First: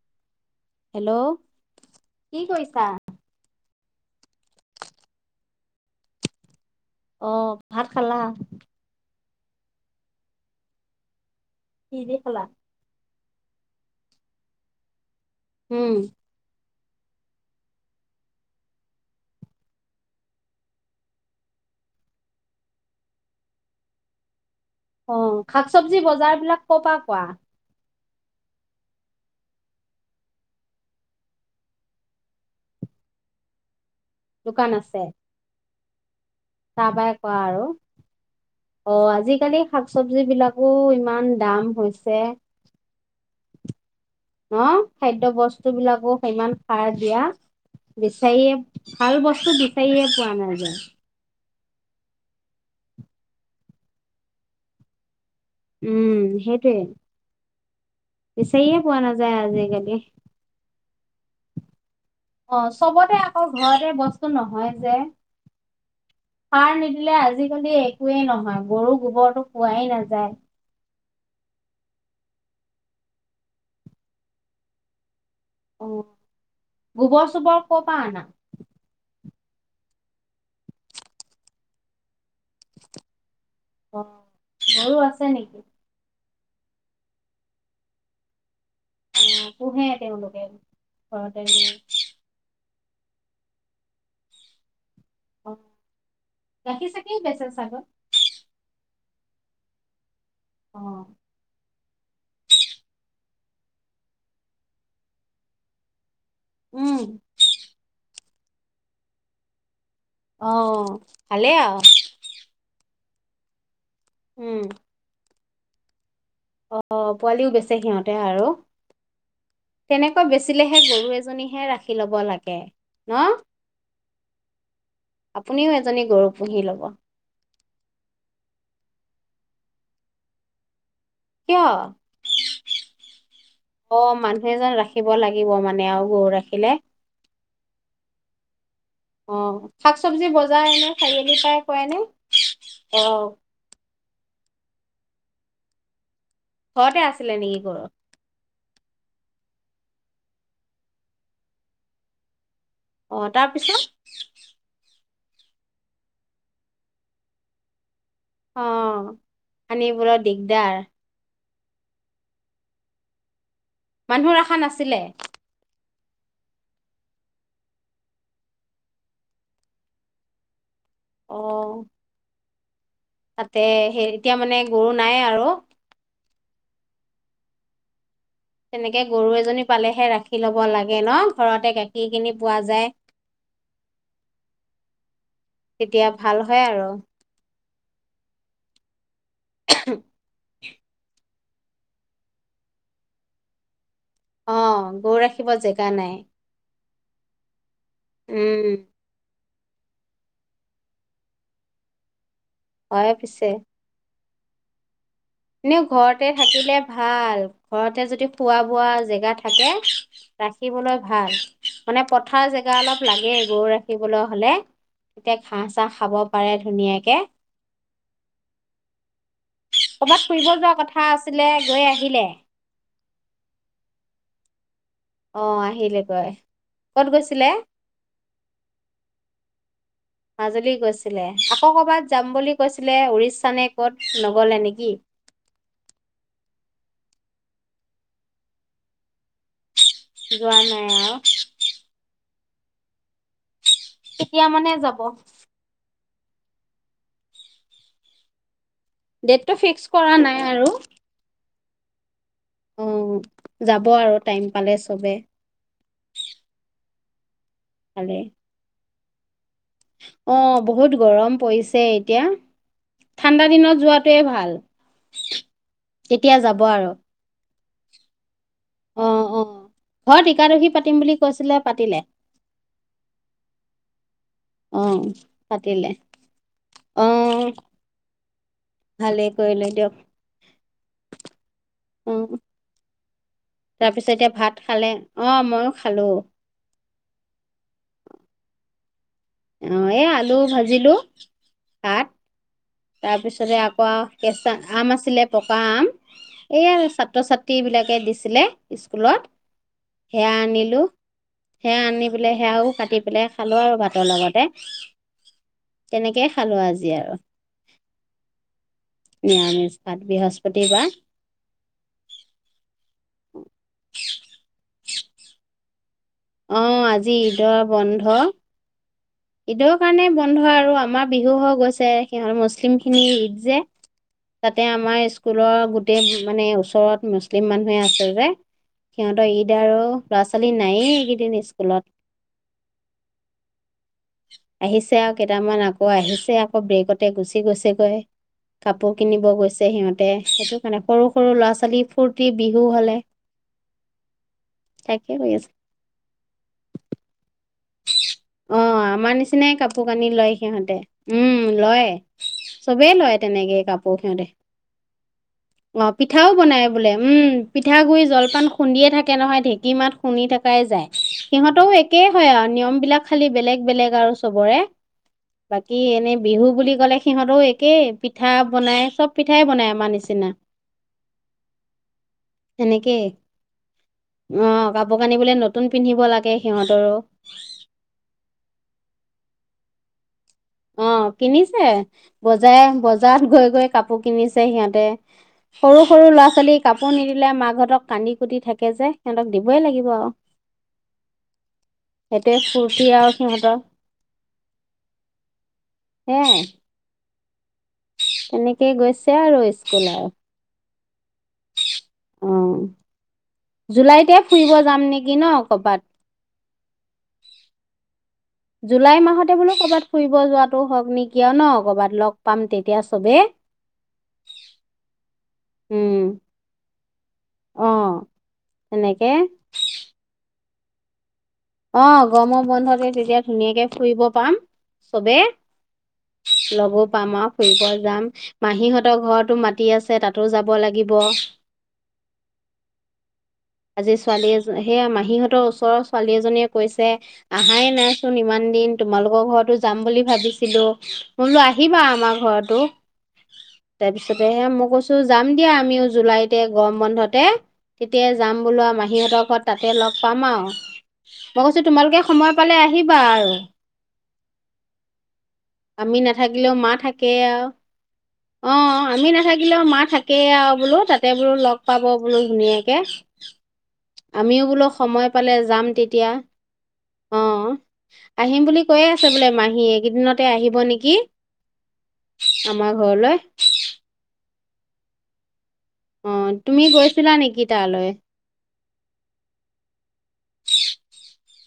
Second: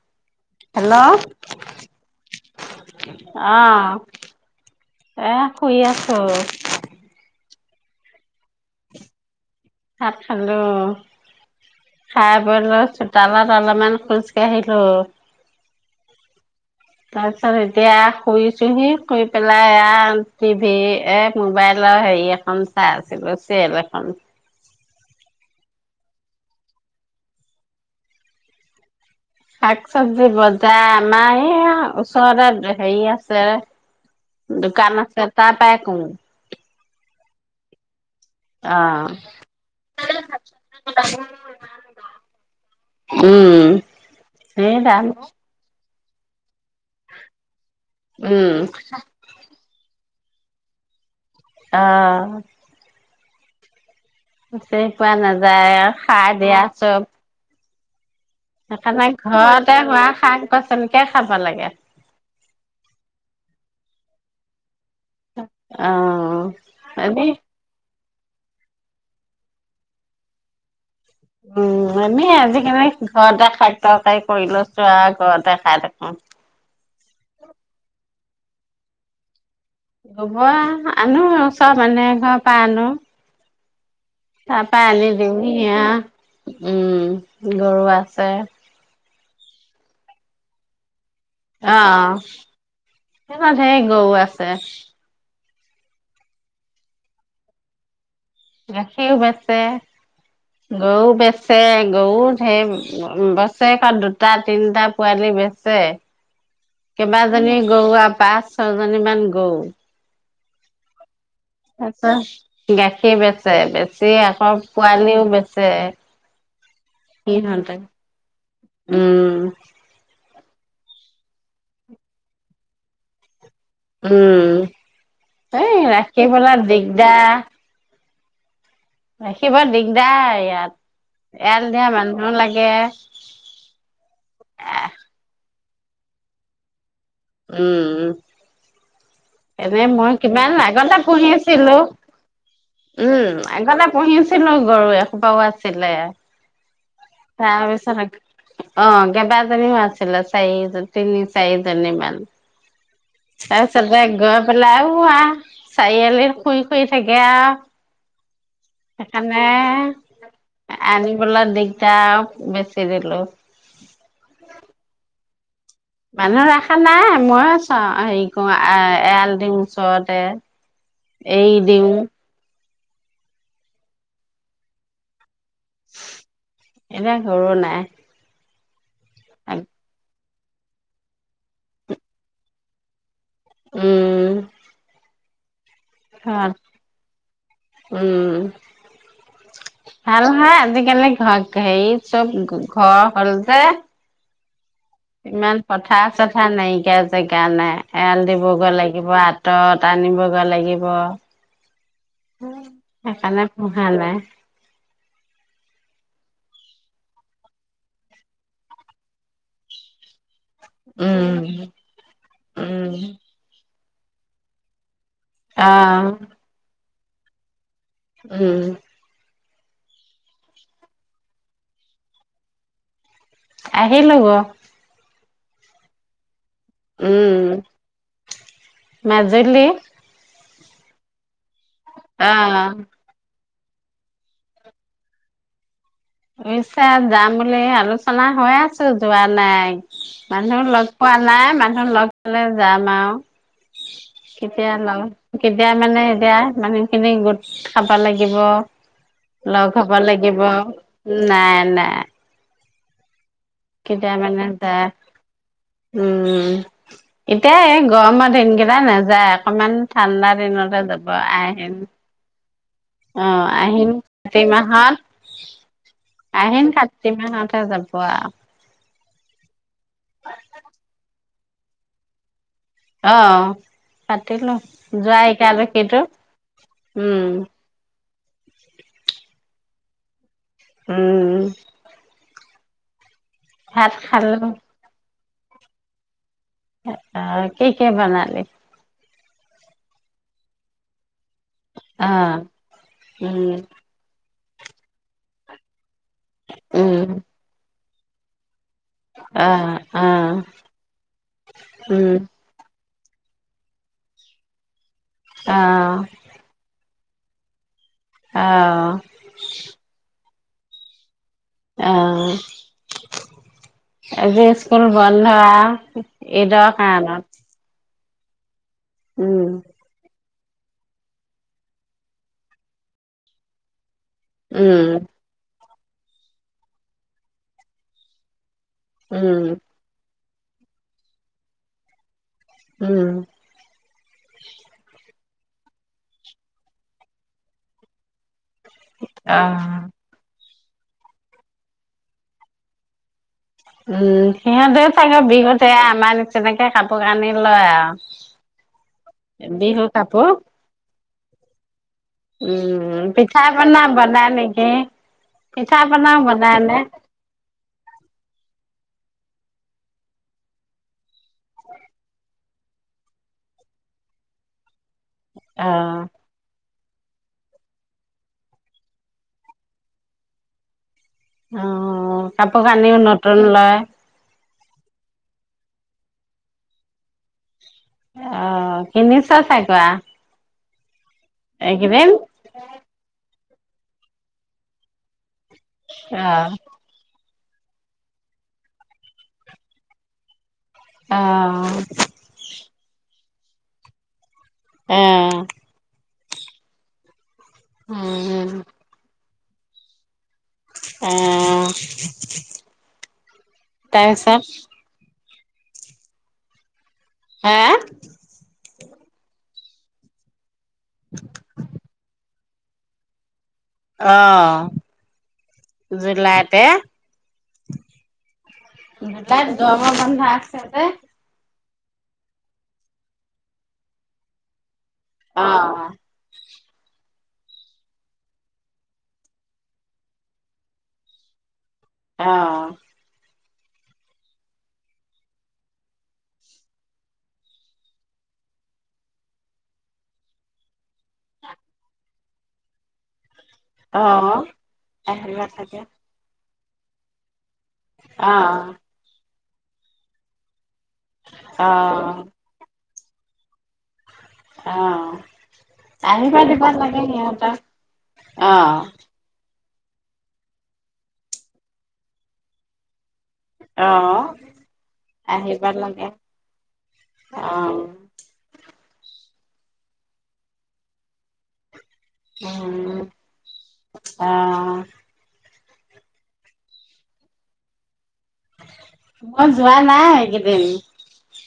[inaudible] Hello কি কৰিছা? আহ এ শুই আছো আহ ভাত খালা তাত খালো কি দি খা খালা? ভাল আছো [unintelligible] তালত অলপমান খোজ কাঢ়িলো হম তাৰপিছত এতিয়া শুইছোহি শুই পেলাই টিভি এ মোবাইলৰ হেৰি এখন চাই আছিলো চিৰিয়েল এখন অ শাক চবজি বজাৰ বিলাক ক পা কোৱা শাক-চবজি বজাৰ আমাৰ এই ওচৰতে হেৰি আছে। দোকান আছে, তাত [unintelligible] তাপাই কোৱা আৰু অ আজিকালি শাক-চবজি বিলাকো ইমান দাম হৈছে। উম অ সেই দাম খাদ্য বস্তু বিলাক উফ ইমান সাৰ দিয়া। উম বিচাৰিয়ে--ভাল বস্তু বিচাৰিয়ে পোৱা নাই। নাযায়। অ বিচাৰি পোৱা নাযা যায় সাৰ উম দিয়া সেইটোৱে চব। বিচাৰিয়ে পোৱা সেইকাৰণে নাযায় ঘৰতে আজিকালি। হোৱা শাক-পাচলি কে খাব লাগে। অ চবতে আকৌ ঘৰতে বস্তু নহয় অ' যে--সাৰ নিদিলে এনেই আজিকালি এ একোৱেই নহয়, গৰু গোবৰটো পোৱাই নাযায়। উম, আমি আজিকালি ঘৰতে শাক-তৰকাৰী কৰি লৈছোঁ আও ঘৰত অ গোবৰ-চোবৰ কৰ পা আনা? গোবৰ আনো আও চব মানুহৰ ঘৰৰ পা আনো। অ তাৰ পা গৰু আনি আছে দেউহি নেকি? আ উম গৰু আছে। উম পোহে তেওঁলোকে। ঘৰতে অ গৰু। সিহঁতৰ ধেৰ গৰু আছে। অ গাখীৰ-চাখীৰ বেচে ছাগে। সিওঁ বেচে। গৰু অ'। বেচে গৰুত ধেৰ বছেৰেকত দুটা, তিনিটা পোৱালি বেচে। উম, কেইবাজনী গৰু আও পাঁচ ছয়জনী মান গৰু। অ ভালেই আৰু ছয়টা গাই কে বেচে বেছ চে আকৌ উম, পোৱালিও বেছি যে, অ পোৱালিও বেছে সিহঁতে আৰু উম তেনেক আকৌ বেচিলেহে গৰু এজনীহে ৰাখি ল'ব লাগে ন উম আপুনিও এই এজনী গৰু পুহি ৰাখিবলৈ ল'ব, দিগদা ৰাখিব দিগদাৰ ইয়াত এৰাল কিয় দিয়া মানুহ লাগে অ মানুহ এজন আহ ৰাখিব লাগিব মান মানে আৰু গৰু ৰাখিলে উম উ অ শাক চব্জি বজাইনে খাৰিআলিৰ পৰাই পুহিছিলো কয় ন অ উম আগতে পুহিছিলো গৰু এসোপাও আছিলে ঘৰতে আছিলে নেকি কৰ তাৰপিছত অ কেইবাজীও আছিলে চাৰিজন তিনি চাৰিজনী মমান অ', আৰু তাৰপিছত? ছবে গ পেলাই আ চাৰিআলিৰ শুই শুই থাকে অ আনিবলৈ দিগদাৰ সেইকাৰণে আনিবলৈ দি টা বেছি দিলো মানুহৰ আশা নাছিলে মানুহ ৰখা নাই ময়ো চাওঁ হেৰি কৰো এ এৰাল দিওঁ ওচৰতে অ এই দিওঁ তাতে সেই এতিয়া মানে গৰু নাই আৰু এনে ঘৰু নাই তেনেকে তাকে গৰু এজনী পালেহে ৰাখে গাখীৰ লব লাগে ন ঘৰতে গাখীৰ খিনি পোৱা যায় উম তেতিয়া ভাল ঘৰত হয় আৰু উম ভাল হা দি কেনে ঘ হেৰি চব ঘৰ হল যে অ গৰু ৰাখিব ইমান জেগা পথা নাই চথা নাইকিয়া সেই কাৰণে এৰাল উম দিবগে লাগিব আ বাতত আনিবগা লাগিব হয় সকাৰ নে পিছে পোহাল নাই এনে ঘৰতে থাকিলে ভাল ঘৰতে যদি খোৱা বোৱা জেগা থাকে ৰাখিবলৈ ভাল উম মানে পথাৰ জেগা উম অলপ লাগে গৰু থাকিবলৈ হলে। এতিয়া ঘাঁহ অ চাহ খাব পাৰে ধুনীয়াকে। কে উম ক'বাত ফুৰিব যোৱা কথা আছিলে, গৈ আহিলে। আহিলো গ অঁ আহিলে গৈ। উম, মাজুলী মাজুলী গৈছিলে। লোকসভাত যাম অ বুলি কৈছিলে, উৰিষ্যানে ক'ত, নগলে নিকি? উইছা যাম বুলি আলোচনা হৈ আছো, যোৱা নাই। যোৱা মানুহ নাই লগ আৰু। পোৱা নাই, মানুহ লগ ফালে যাম আউ। মানে কেতিয়া যাব? লও, কেতিয়া মানে এতিয়া মানুহ খিনি গোট খাব লাগিব। ডেটটো লগ হব ফিক্স কৰা লাগিব নাই আৰু। নাই, নাই। উম কেতিয়া মানে যাই, উম। এতিয়া এই ভালে। গৰমৰ দিনকেইটাই নেজ [unintelligible] অকমান ঠাণ্ডা অ দিনতে বহুত যাব, গৰম আইহেন পৰিছে এতিয়া, অঁ ঠাণ্ডা দিনত আহিন যোৱাটোৱে কাতি ভাল। মাহত, তেতিয়া যাব আহিন আৰু। কাতি মাহত তে যাব আও। অ অ ঘৰত ইকাদশী পাতিম বুলি কৈছিলে, পাতিলে? অ, অ। অ, পাতিলে অ উম, ভালেই কৰিলে দিয়ক। উম। হোহু। ভাত তাৰপিছত এতিয়া খালো ভাত খালে? অ মইও খালো। এ আ কি কি বনালি? অ, এ আলু ভাজিলো। ভাত অঁ তাৰপিছতে আকৌ কেঁচা আম আছিলে টকা আম এইয়া উম, ছাত্ৰ ছাত্ৰী বিলাক ে দিছিলে স্কুলত অ', সেয়া অ', আনিলোঁ সেয়া আনি উম, পেলাই সেয়াও কাটি পেলাই খালো আৰু ভাতৰ লগতে অ', তেনেকেই খালো আজি আৰু অ', নিমিত বৃহস্প [unintelligible] কতিয়াবা অ এব স্কুল বন্ধ উম অ আজি ঈদ বনধ হা উম, সটোৰ কাৰণে বন্ধ আৰু আমাৰ বিহু হৈ গৈছে সিহঁত মুছলিম খিনি ঈদ যে তাতে উম, আমাৰ স্কুলৰ গো গোটেই মানে ওচৰত মুছলিম মানুহে আছে যে সিহঁতৰ উম, ঈদ আৰু ল'ৰা ছোৱালী নাযয়েই এইকেইদিন স্কুলত উম আহিছে আৰু কেইটামান আকৌ আহিছে আকৌ ব্ৰেকতে গুচি গৈছেগৈ কাপোৰ কিনিব গৈছে অ', সিহঁতে সেইটো মানে সৰু সৰু ল'ৰা ছোৱালী ফূৰ্তি বিহু হালে উম সিহঁতেও চাগে কৰি আছে বিহুতে আমাৰ তেনেকে কাপোৰ কানি লয় আৰু অ আমাৰ নিচিনাই কাপোৰ কানি লয় সিহঁতে উম লয় চবেই উম, লয় পিঠা তেনেকে পনা কাপোৰ সিহতে বনাই নেকি? পিঠা অ পনাও পিঠাও বনাই নে? বোলে উম পিঠাগুৰি জলপান খুন্দিয়ে থাকে ে নহয় ঢেঁকী মাত শুনি থকাই যায় সিহঁতেও একে হয় নিয়ম বিলাক খালি বেলেগ বেলেগ আৰু চবৰে বাকী অ', এনে বিহু বুলি গলে সিহঁতও একে পিঠা বনাই চব পিঠাই বনাই আমাৰ নিচিনা অঁ কাপোৰ কানিওঁ নতুন লয় অঁ কাপোৰ কানিবলে নতুন পিন্ধিব লাগে সিহঁতৰো অঁ তিনিছ চাইকোৱা অঁ কিনিছে বজাৰে বজাৰত গৈ গৈ কাপোৰ কিনিছে সিহঁতে সৰু সৰু ল'ৰা অ', ছোৱালী কাপোৰ নিদিলে মাক সিহঁতক কান্দি কুটি থাকে যে সিহঁতক দিবই লাগিব আৰু অ', সেইটো ফূুৰ্তি আৰু সহত [unintelligible] আহঁ সেয়াই উম, এনেকৈ গৈছে আৰু সেয়া উম অঁ অঁ জুলাইতে তাৰপিছত ফুৰিব যাম নেকি ন কৰবাত হে জুলাই মাহতে বোলো ক'ৰবাত ফুৰিব যোৱাত হওক নেকি আৰু ন কৰ'বাত লগ পাম তেতিয়া চবে আঁহ উম জুলাইতে অ তেনেকে দেটাই যাব বন্ধা [unintelligible] আছে অঁ গৰমৰ বন্ধতে তেতিয়া ধুনীয়াকে ফুৰিব পাম চবে অ', লগো পাম আৰু ফুৰিব যাম মাহীহঁতৰ ঘৰতো মাতি আছে তাতো যাব লাগিব আঁহ আজি ছোৱালী এ সেইয়া মাহীহঁতৰ ওচৰৰ ছোৱালী এজনী জনীয়ে কৈছে আহাই নাই চোন ইমান দিন তোমালোকৰ ঘৰতো যাম বুলি ভাবিছিলো বোলো আহিবা আমাৰ ঘৰত তো অ', তাৰপিছতেহে মই কৈছো যাম আহিব দিয়া চাগে আমিও জুলাইত তে গৰম বন্ধতে তেতিয়া যাম বোলো অ', মাহীহঁতৰ ঘত তাতে লগ পাম আৰু মই কৈছো তোমালোকে অ', সময় পালে আহ আহিবা আৰু অ', [unintelligible] আমি আহিব নাথাকিলেও দিব মা লাগে থাকে আৰু, সিহঁতক অ আমি নাথাকিলেও মা থাকেই আৰু বোলো তাতে বোলো লগ পাব বোলো ধুনীয়াকে অ', আমিও বোলো সময় পালে আহিব যাম লাগে তেতিয়া অ অ'। আহিম বুলি কৈ আছে বোলে মাহী এইকেইদিনতে আহিব নেকি আমাৰ ঘৰলৈ অঁ অ তুমি গৈছিলা নেকি তালৈ মই যোৱা নাই সকেইদিন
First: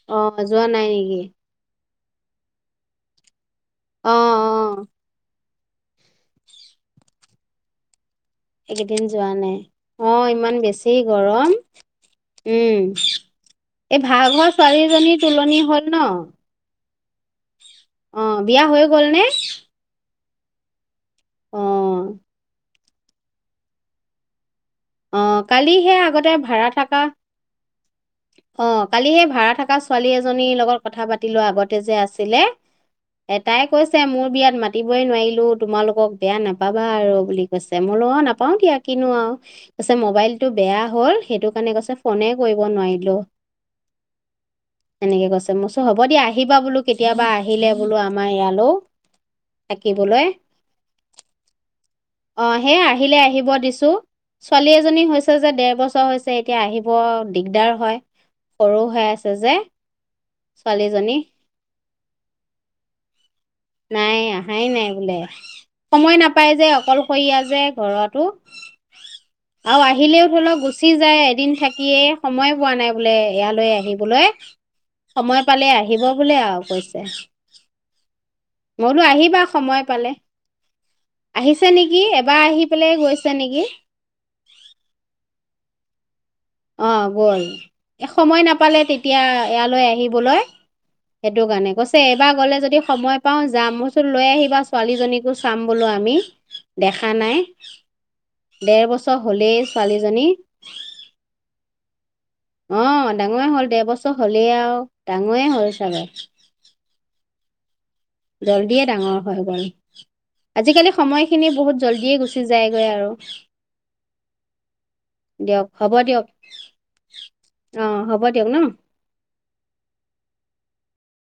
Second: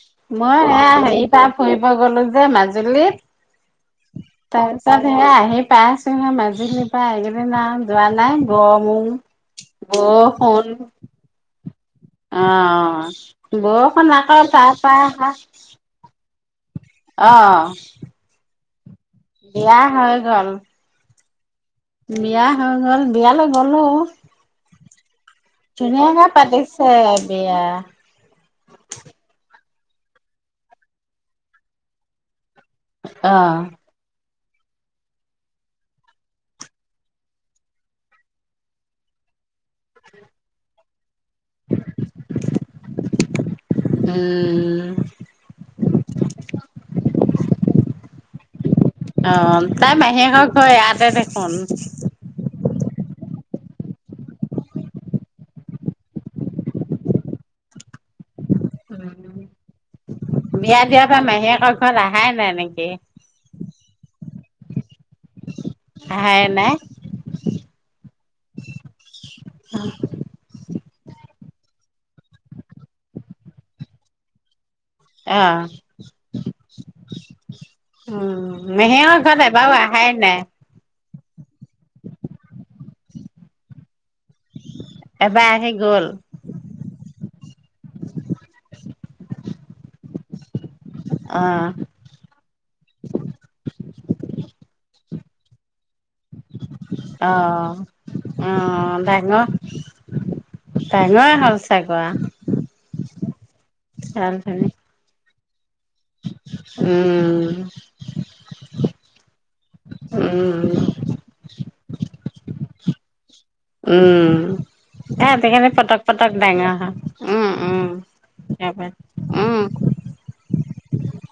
অ' মই যোৱা এ নাই নেকি হেৰি পাৰ ফুৰি মই গ'লে যে মাজুলীত তাৰ অ' অ' পিছত সে আহি পাইছোন সে মাজুলখিনিৰ পৰা সকেই ন য এইকেইদিন যোৱা নাই অ ইমান বৰষুণ বেছি গৰম উম অ', এই বৰষুণ আকৌ ভাগৰ তাৰ পৰা ছোৱালীজনীৰ আহা তুলনি হল ন অ অ' বিয়া হৈ গ'ল নে? বিয়া হ ঘাল [unintelligible] অ' হল বিয়ালৈ গ'লো অ কালিহে ধুনীয়াকে আগতে ভাড়া পাতিছে থাকা বিয়া। অ কালি সে ভাড়া থাকা ছোৱালী এজনীৰ লগত কথা পাতি লোৱা আগতে যে আছিলে অ', এটাই কৈছে মোৰ বিয়াত মাতিবই নোৱাৰিলো তোমালোকক বেয়া নাপাবা আৰু বুলি কৈছে মই ল নাপাও দিয়া কিনো আৰু পাৰছত মোবাইলটো বেয়া হ'ল সেইটো কাৰণে কৈছে ফোনে কৰিব নোৱাৰিলো উম, তেনেকে কৈছে মোৰ হ'ব দিয়া আহিবা বোলো কেতিয়াবা আহিলে বোলো আমাৰ ইয়ালৈও অ', তাই থাকিবলৈ মাহীয়েকৰ ঘৰ ইয়াতে দেখোন। আহ স আহিলে আহিব দিছো ছোৱালী এজনী হৈছে যে দেৰ বছৰ হৈছে এতিয়া আহিব দিগদাৰ হয় সৰু হৈ আছে যে বিয়া দিয়া ছোৱালীজনী পা মাহিয়েকৰ আহাই নাই তেনেকে নাই নাই বোলে সময় আহাই নাপাই যে নাই অকলশৰীয়া যে ঘৰুৱটো আৰু আহিলেও ধৰি লওক গুচি যায় এদিন থাকিয়ে সময় পোৱা নাই বোলে ইয়ালৈ আহিবলৈ সময় পালে অ', আহিব বোলে আৰু কৈছে উম মই বোলো মেহেঙৰ আহিবা ঘলোই এবাৰো সময় আহা পালে নাই আহিছে নেকি এবাৰ আহি পেলাই গৈছা নেকি এবাৰ আহি গ'ল অ গল সময় নাপালে তেতিয়া ইয়ালৈ আহিবলৈ। সেইটো অ', কাৰণে কৈছে এইবাৰ গ'লে যদি সময় পাও যাম মইচোন লৈ আহিবা ছোৱালীজনীক। চাম বোলো আমি। দেখা নাই অ', দেৰ অ', বছৰ ডাঙৰ হলেই ছোৱালীজনী। ডাঙৰে হ'ল চাগোৱা। ডাঙৰেই হ'ল। দেৰ বছৰ হ'লেই আৰু তা মোৰেই হয়। উম। উম। জল্ডিয়ে ডাঙৰ হয় গ'ল উম, আজিকালি সময়খিনি বহুত। জল্ডীয়ে গুচি যায়গৈ আৰু। উম এয়া দিয়ক আজিকালি হ'ব পটক দিয়ক পটক ডাঙৰ হয় উম উম অঁ হ'ব দিয়ক ন সবৰে উম।